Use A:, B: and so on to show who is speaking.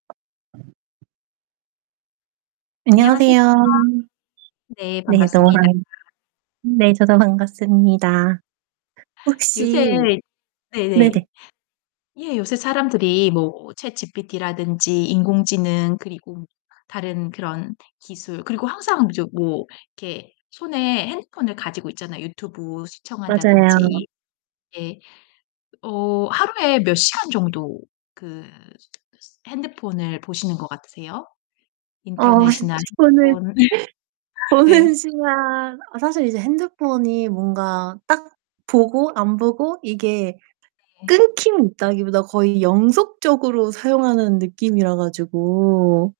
A: 안녕하세요.
B: 안녕하세요.
A: 네.
B: 네. 너무
A: 반갑습니다.
B: 반 네. 저도 반갑습니다.
A: 요새
B: 혹시
A: 네네.
B: 네네.
A: 예. 요새 사람들이 뭐 chatGPT 라든지 인공지능 그리고 다른 그런 기술 그리고 항상 이제 뭐 이렇게 손에 핸드폰을 가지고 있잖아요. 유튜브
B: 맞아요.
A: 시청한다든지. 예. 어 하루에 몇 시간 정도 그 핸드폰을 보시는 것 같으세요?
B: 어
A: 인터넷이나
B: 폰을
A: 핸드폰.
B: 보는
A: 네.
B: 시간 아 사실 이제 핸드폰이 뭔가 딱 보고 안 보고 이게
A: 네.
B: 끊김이 있다기보다 거의 연속적으로 사용하는 느낌이라 가지고